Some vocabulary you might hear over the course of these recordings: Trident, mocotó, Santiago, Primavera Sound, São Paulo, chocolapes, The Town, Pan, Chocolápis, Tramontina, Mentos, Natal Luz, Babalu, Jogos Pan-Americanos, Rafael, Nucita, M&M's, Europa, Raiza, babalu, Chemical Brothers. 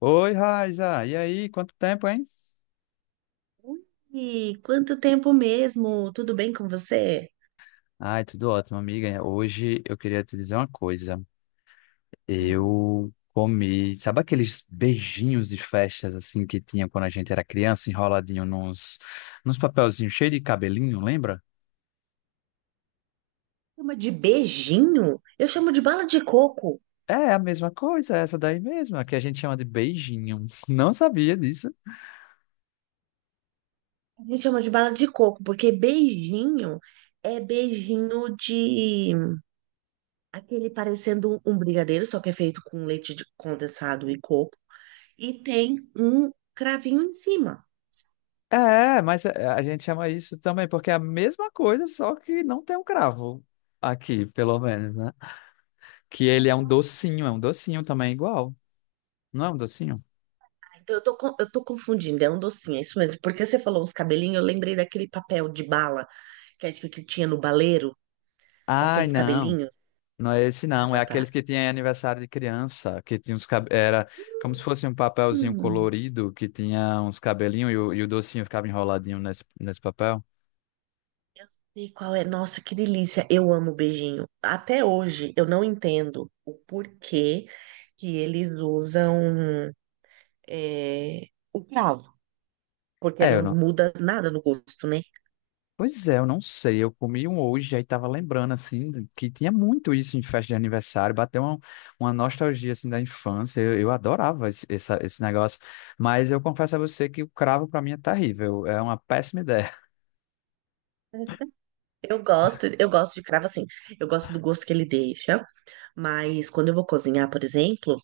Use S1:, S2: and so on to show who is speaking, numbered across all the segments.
S1: Oi, Raiza. E aí, quanto tempo, hein?
S2: Ui, quanto tempo mesmo? Tudo bem com você?
S1: Ai, tudo ótimo, amiga. Hoje eu queria te dizer uma coisa.
S2: Hum.
S1: Eu comi, sabe aqueles beijinhos de festas assim que tinha quando a gente era criança, enroladinho nos papelzinhos cheios de cabelinho, lembra?
S2: Chama de beijinho? Eu chamo de bala de coco.
S1: É a mesma coisa, essa daí mesmo, a que a gente chama de beijinho. Não sabia disso.
S2: A gente chama de bala de coco, porque beijinho é beijinho de aquele parecendo um brigadeiro, só que é feito com leite condensado e coco, e tem um cravinho em cima.
S1: É, mas a gente chama isso também porque é a mesma coisa, só que não tem um cravo aqui, pelo menos, né? Que ele é um docinho também igual. Não é um docinho?
S2: Então eu tô confundindo, é um docinho, é isso mesmo. Porque você falou uns cabelinhos, eu lembrei daquele papel de bala que acho que tinha no baleiro, com
S1: Ai,
S2: aqueles
S1: não.
S2: cabelinhos.
S1: Não é esse,
S2: Ah,
S1: não. É
S2: tá, tá.
S1: aqueles que tinha em aniversário de criança, que tinha uns cabelos. Era como se fosse um papelzinho
S2: Hum,
S1: colorido, que tinha uns cabelinhos e o docinho ficava enroladinho nesse papel.
S2: eu sei qual é. Nossa, que delícia. Eu amo beijinho. Até hoje eu não entendo o porquê que eles usam é, o cravo, porque
S1: É, eu
S2: não
S1: não.
S2: muda nada no gosto, né?
S1: Pois é, eu não sei. Eu comi um hoje, aí tava lembrando, assim, que tinha muito isso em festa de aniversário. Uma nostalgia, assim, da infância. Eu adorava esse negócio. Mas eu confesso a você que o cravo, pra mim, é terrível. É uma péssima ideia.
S2: Eu gosto de cravo assim. Eu gosto do gosto que ele deixa, mas quando eu vou cozinhar, por exemplo,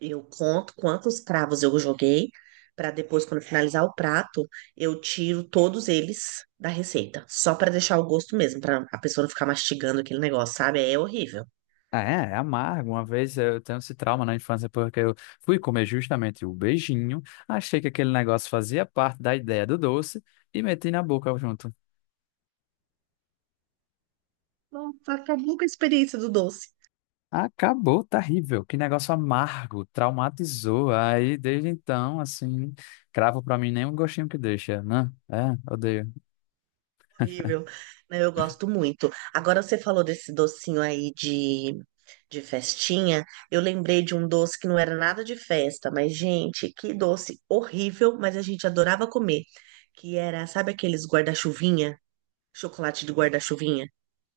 S2: eu conto quantos cravos eu joguei, para depois, quando finalizar o prato, eu tiro todos eles da receita, só para deixar o gosto mesmo, para a pessoa não ficar mastigando aquele negócio, sabe? É horrível.
S1: É, é amargo. Uma vez eu tenho esse trauma na infância porque eu fui comer justamente o beijinho, achei que aquele negócio fazia parte da ideia do doce e meti na boca junto.
S2: Nossa, acabou com a experiência do doce.
S1: Acabou, terrível. Que negócio amargo, traumatizou. Aí, desde então, assim, cravo pra mim nem um gostinho que deixa, né? É, odeio.
S2: Horrível. Não, eu gosto muito. Agora você falou desse docinho aí de festinha. Eu lembrei de um doce que não era nada de festa, mas, gente, que doce horrível, mas a gente adorava comer. Que era, sabe aqueles guarda-chuvinha? Chocolate de guarda-chuvinha.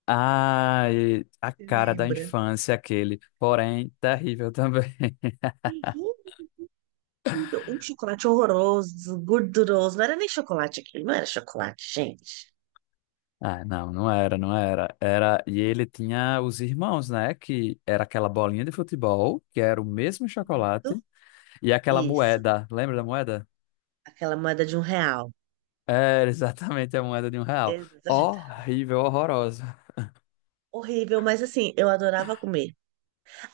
S1: Ai, a
S2: Você
S1: cara da
S2: lembra?
S1: infância, aquele, porém, terrível também.
S2: Terrível. Um chocolate horroroso, gorduroso. Não era nem chocolate aquilo, não era chocolate, gente.
S1: Ah, não, não era. Era, e ele tinha os irmãos, né? Que era aquela bolinha de futebol, que era o mesmo chocolate, e aquela
S2: Isso.
S1: moeda. Lembra da moeda?
S2: Aquela moeda de um real.
S1: Era exatamente a moeda de um real.
S2: Exato.
S1: Horrível, horrorosa.
S2: Horrível, mas assim, eu adorava comer.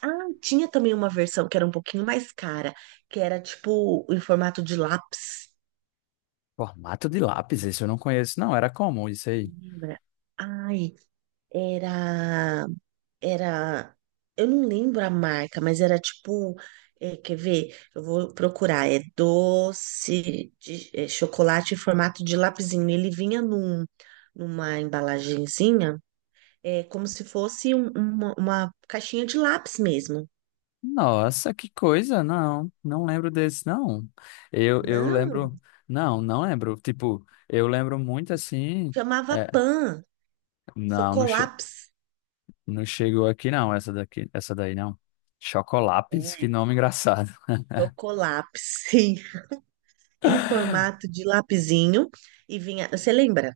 S2: Ah, tinha também uma versão que era um pouquinho mais cara, que era tipo em formato de lápis.
S1: Formato de lápis, isso eu não conheço, não. Era comum isso aí.
S2: Lembra? Ai, era. Era. Eu não lembro a marca, mas era tipo. Quer ver? Eu vou procurar. É doce de chocolate em formato de lapisinho. Ele vinha numa embalagenzinha, como se fosse uma caixinha de lápis mesmo.
S1: Nossa, que coisa, não. Não lembro desse, não. Eu
S2: Não,
S1: lembro. Não, não lembro. Tipo, eu lembro muito assim.
S2: chamava
S1: é,
S2: Pan,
S1: não, não, che-
S2: chocolapes.
S1: Não chegou aqui não, essa daqui, essa daí não. Chocolápis, que
S2: É,
S1: nome engraçado.
S2: chocolapes, sim. Em formato de lapisinho. E vinha. Você lembra?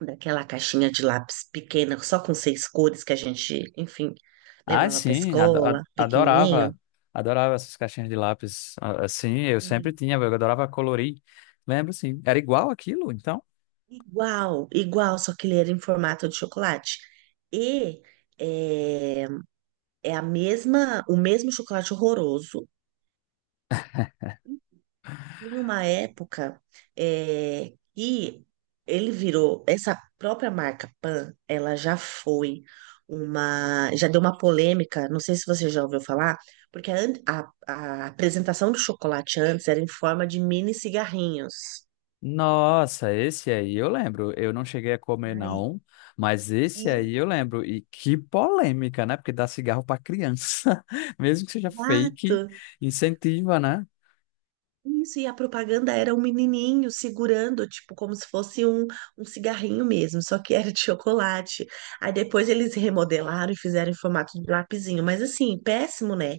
S2: Daquela caixinha de lápis pequena, só com seis cores que a gente, enfim,
S1: Ah,
S2: levava pra
S1: sim,
S2: escola, pequenininho.
S1: adorava, adorava essas caixinhas de lápis. Sim, eu sempre
S2: Uhum.
S1: tinha, eu adorava colorir. Lembro, sim. Era igual aquilo, então?
S2: Igual, igual, só que ele era em formato de chocolate. E é, é a mesma, o mesmo chocolate horroroso. Em uma época que ele virou, essa própria marca Pan, ela já foi uma, já deu uma polêmica, não sei se você já ouviu falar, porque a apresentação do chocolate antes era em forma de mini cigarrinhos.
S1: Nossa, esse aí eu lembro. Eu não cheguei a comer
S2: Ai,
S1: não, mas esse aí eu lembro. E que polêmica, né? Porque dá cigarro para criança, mesmo que seja fake,
S2: exato!
S1: incentiva, né?
S2: Isso, e a propaganda era um menininho segurando, tipo, como se fosse um cigarrinho mesmo, só que era de chocolate. Aí depois eles remodelaram e fizeram em formato de lapisinho, mas assim, péssimo, né?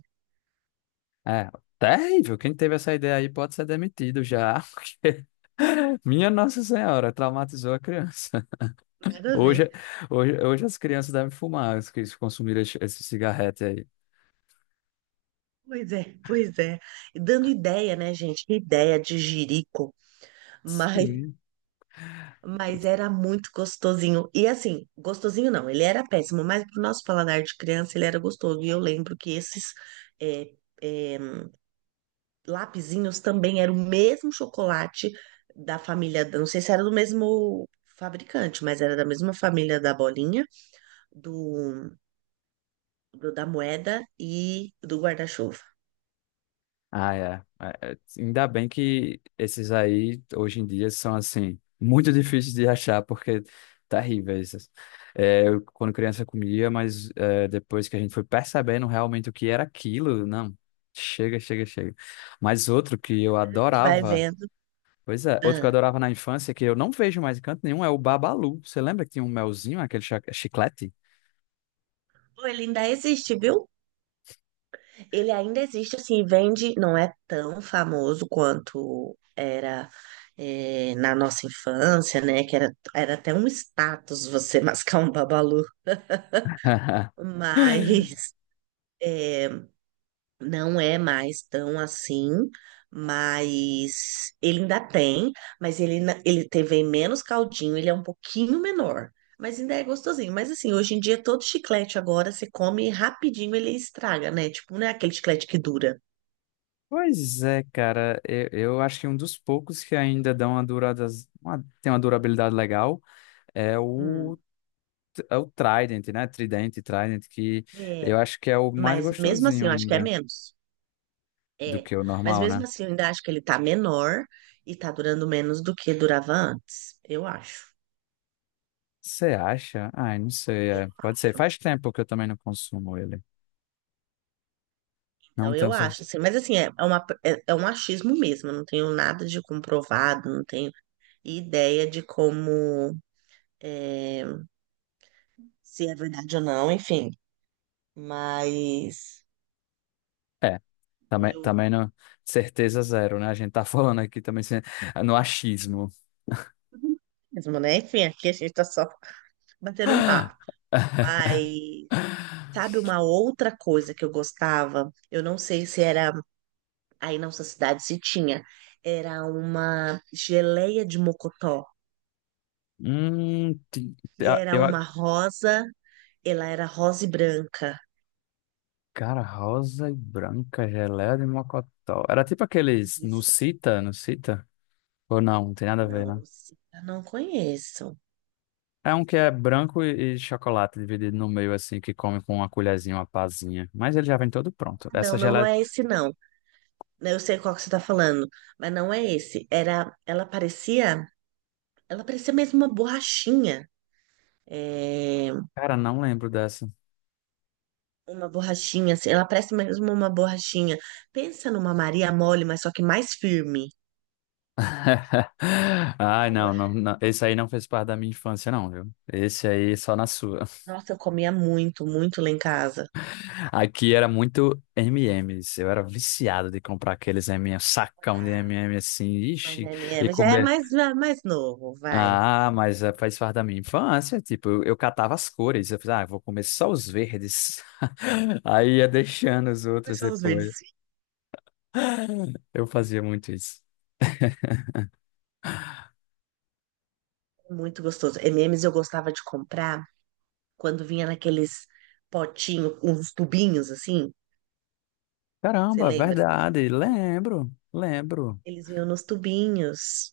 S1: É, terrível. Quem teve essa ideia aí pode ser demitido já, porque minha Nossa Senhora traumatizou a criança.
S2: Nada a ver.
S1: Hoje, hoje as crianças devem fumar, as que consumiram esse cigarrete aí.
S2: Pois é, pois é. E dando ideia, né, gente? Que ideia de jirico, mas,
S1: Sim.
S2: mas era muito gostosinho. E assim, gostosinho não, ele era péssimo, mas pro nosso paladar de criança ele era gostoso. E eu lembro que esses, é, é, lapisinhos também era o mesmo chocolate da família, não sei se era do mesmo fabricante, mas era da mesma família da bolinha, do, da moeda e do guarda-chuva.
S1: Ah, é. É, é. Ainda bem que esses aí, hoje em dia, são, assim, muito difíceis de achar, porque terríveis. É, eu, quando criança, comia, mas é, depois que a gente foi percebendo realmente o que era aquilo, não, chega. Mas outro que eu
S2: A gente vai
S1: adorava,
S2: vendo.
S1: pois é, outro que eu
S2: Ah.
S1: adorava na infância, que eu não vejo mais em canto nenhum, é o Babalu. Você lembra que tinha um melzinho, chiclete?
S2: Pô, ele ainda existe, viu? Ele ainda existe, assim, vende, não é tão famoso quanto era na nossa infância, né? Que era, era até um status você mascar um babalu, mas é, Não é mais tão assim, mas ele ainda tem, mas ele teve menos caldinho, ele é um pouquinho menor, mas ainda é gostosinho. Mas assim, hoje em dia todo chiclete agora você come rapidinho, ele estraga, né? Tipo, não é aquele chiclete que dura.
S1: Pois é, cara, eu acho que um dos poucos que ainda dão uma durada, tem uma durabilidade legal é o,
S2: Hum.
S1: é o Trident, né? Trident, que
S2: É,
S1: eu acho que é o mais
S2: mas mesmo assim,
S1: gostosinho
S2: eu acho que é
S1: ainda
S2: menos.
S1: do
S2: É,
S1: que o
S2: mas
S1: normal,
S2: mesmo
S1: né?
S2: assim, eu ainda acho que ele tá menor e tá durando menos do que durava antes, eu acho.
S1: Você acha? Ai, não sei,
S2: Eu
S1: é, pode ser. Faz tempo que eu também não consumo ele. Não
S2: Então, eu
S1: tenho
S2: acho,
S1: certeza.
S2: assim, mas assim, é um achismo mesmo, eu não tenho nada de comprovado, não tenho ideia de como, é, se é verdade ou não, enfim, mas
S1: É,
S2: eu,
S1: também não, certeza zero, né? A gente tá falando aqui também sem- no achismo.
S2: mesmo, né? Enfim, aqui a gente tá só batendo um papo. Mas, sabe uma outra coisa que eu gostava? Eu não sei se era aí na nossa cidade se tinha. Era uma geleia de mocotó,
S1: Hum, ti-
S2: que
S1: eu,
S2: era uma rosa, ela era rosa e branca.
S1: Cara, rosa e branca, geleia de mocotó. Era tipo aqueles Nucita? Ou não, não tem nada a ver, né?
S2: Não, sim, eu não conheço.
S1: É um que é branco e chocolate dividido no meio, assim, que come com uma colherzinha, uma pazinha. Mas ele já vem todo pronto.
S2: Não,
S1: Essa
S2: não, não
S1: geleia.
S2: é esse não. Eu sei qual que você tá falando, mas não é esse. Era, ela parecia mesmo uma borrachinha. É,
S1: Cara, não lembro dessa.
S2: uma borrachinha, assim, ela parece mesmo uma borrachinha. Pensa numa Maria mole, mas só que mais firme. E
S1: Ai,
S2: ela,
S1: não. Esse aí não fez parte da minha infância, não, viu? Esse aí só na sua.
S2: nossa, eu comia muito, muito lá em casa.
S1: Aqui era muito M&M's. Eu era viciado de comprar aqueles M&M's, um sacão de
S2: Ah,
S1: M&M's assim,
S2: mas
S1: ixi, e
S2: MM já é
S1: comer.
S2: mais novo, vai.
S1: Ah, mas faz parte da minha infância. Tipo, eu catava as cores. Eu falei, ah, eu vou comer só os verdes. Aí ia deixando os
S2: Mas
S1: outros
S2: são os
S1: depois.
S2: verdes.
S1: Eu fazia muito isso.
S2: Muito gostoso. MMs eu gostava de comprar, quando vinha naqueles potinhos, uns tubinhos assim. Você
S1: Caramba,
S2: lembra desses
S1: verdade.
S2: tubinhos?
S1: Lembro.
S2: Eles vinham nos tubinhos.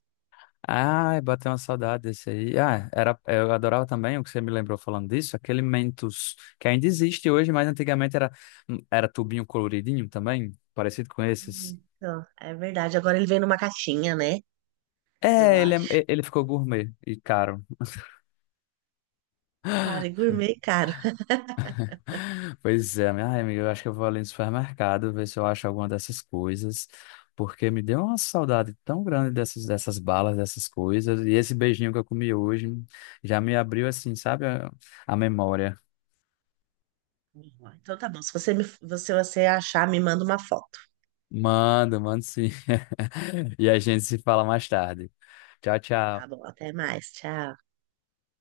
S1: Ai, bateu uma saudade desse aí. Ah, era, eu adorava também o que você me lembrou falando disso, aquele Mentos, que ainda existe hoje, mas antigamente era, era tubinho coloridinho também, parecido com esses.
S2: Isso, é verdade. Agora ele vem numa caixinha, né? Eu
S1: É,
S2: acho.
S1: ele ficou gourmet e caro.
S2: Cara, e gourmet caro.
S1: Pois é, minha ai, amiga, eu acho que eu vou ali no supermercado ver se eu acho alguma dessas coisas, porque me deu uma saudade tão grande dessas balas, dessas coisas, e esse beijinho que eu comi hoje já me abriu assim, sabe, a memória.
S2: Então tá bom. Se você achar, me manda uma foto.
S1: Mando, mando sim. E a gente se fala mais tarde. Tchau,
S2: Tá
S1: tchau.
S2: bom, até mais. Tchau.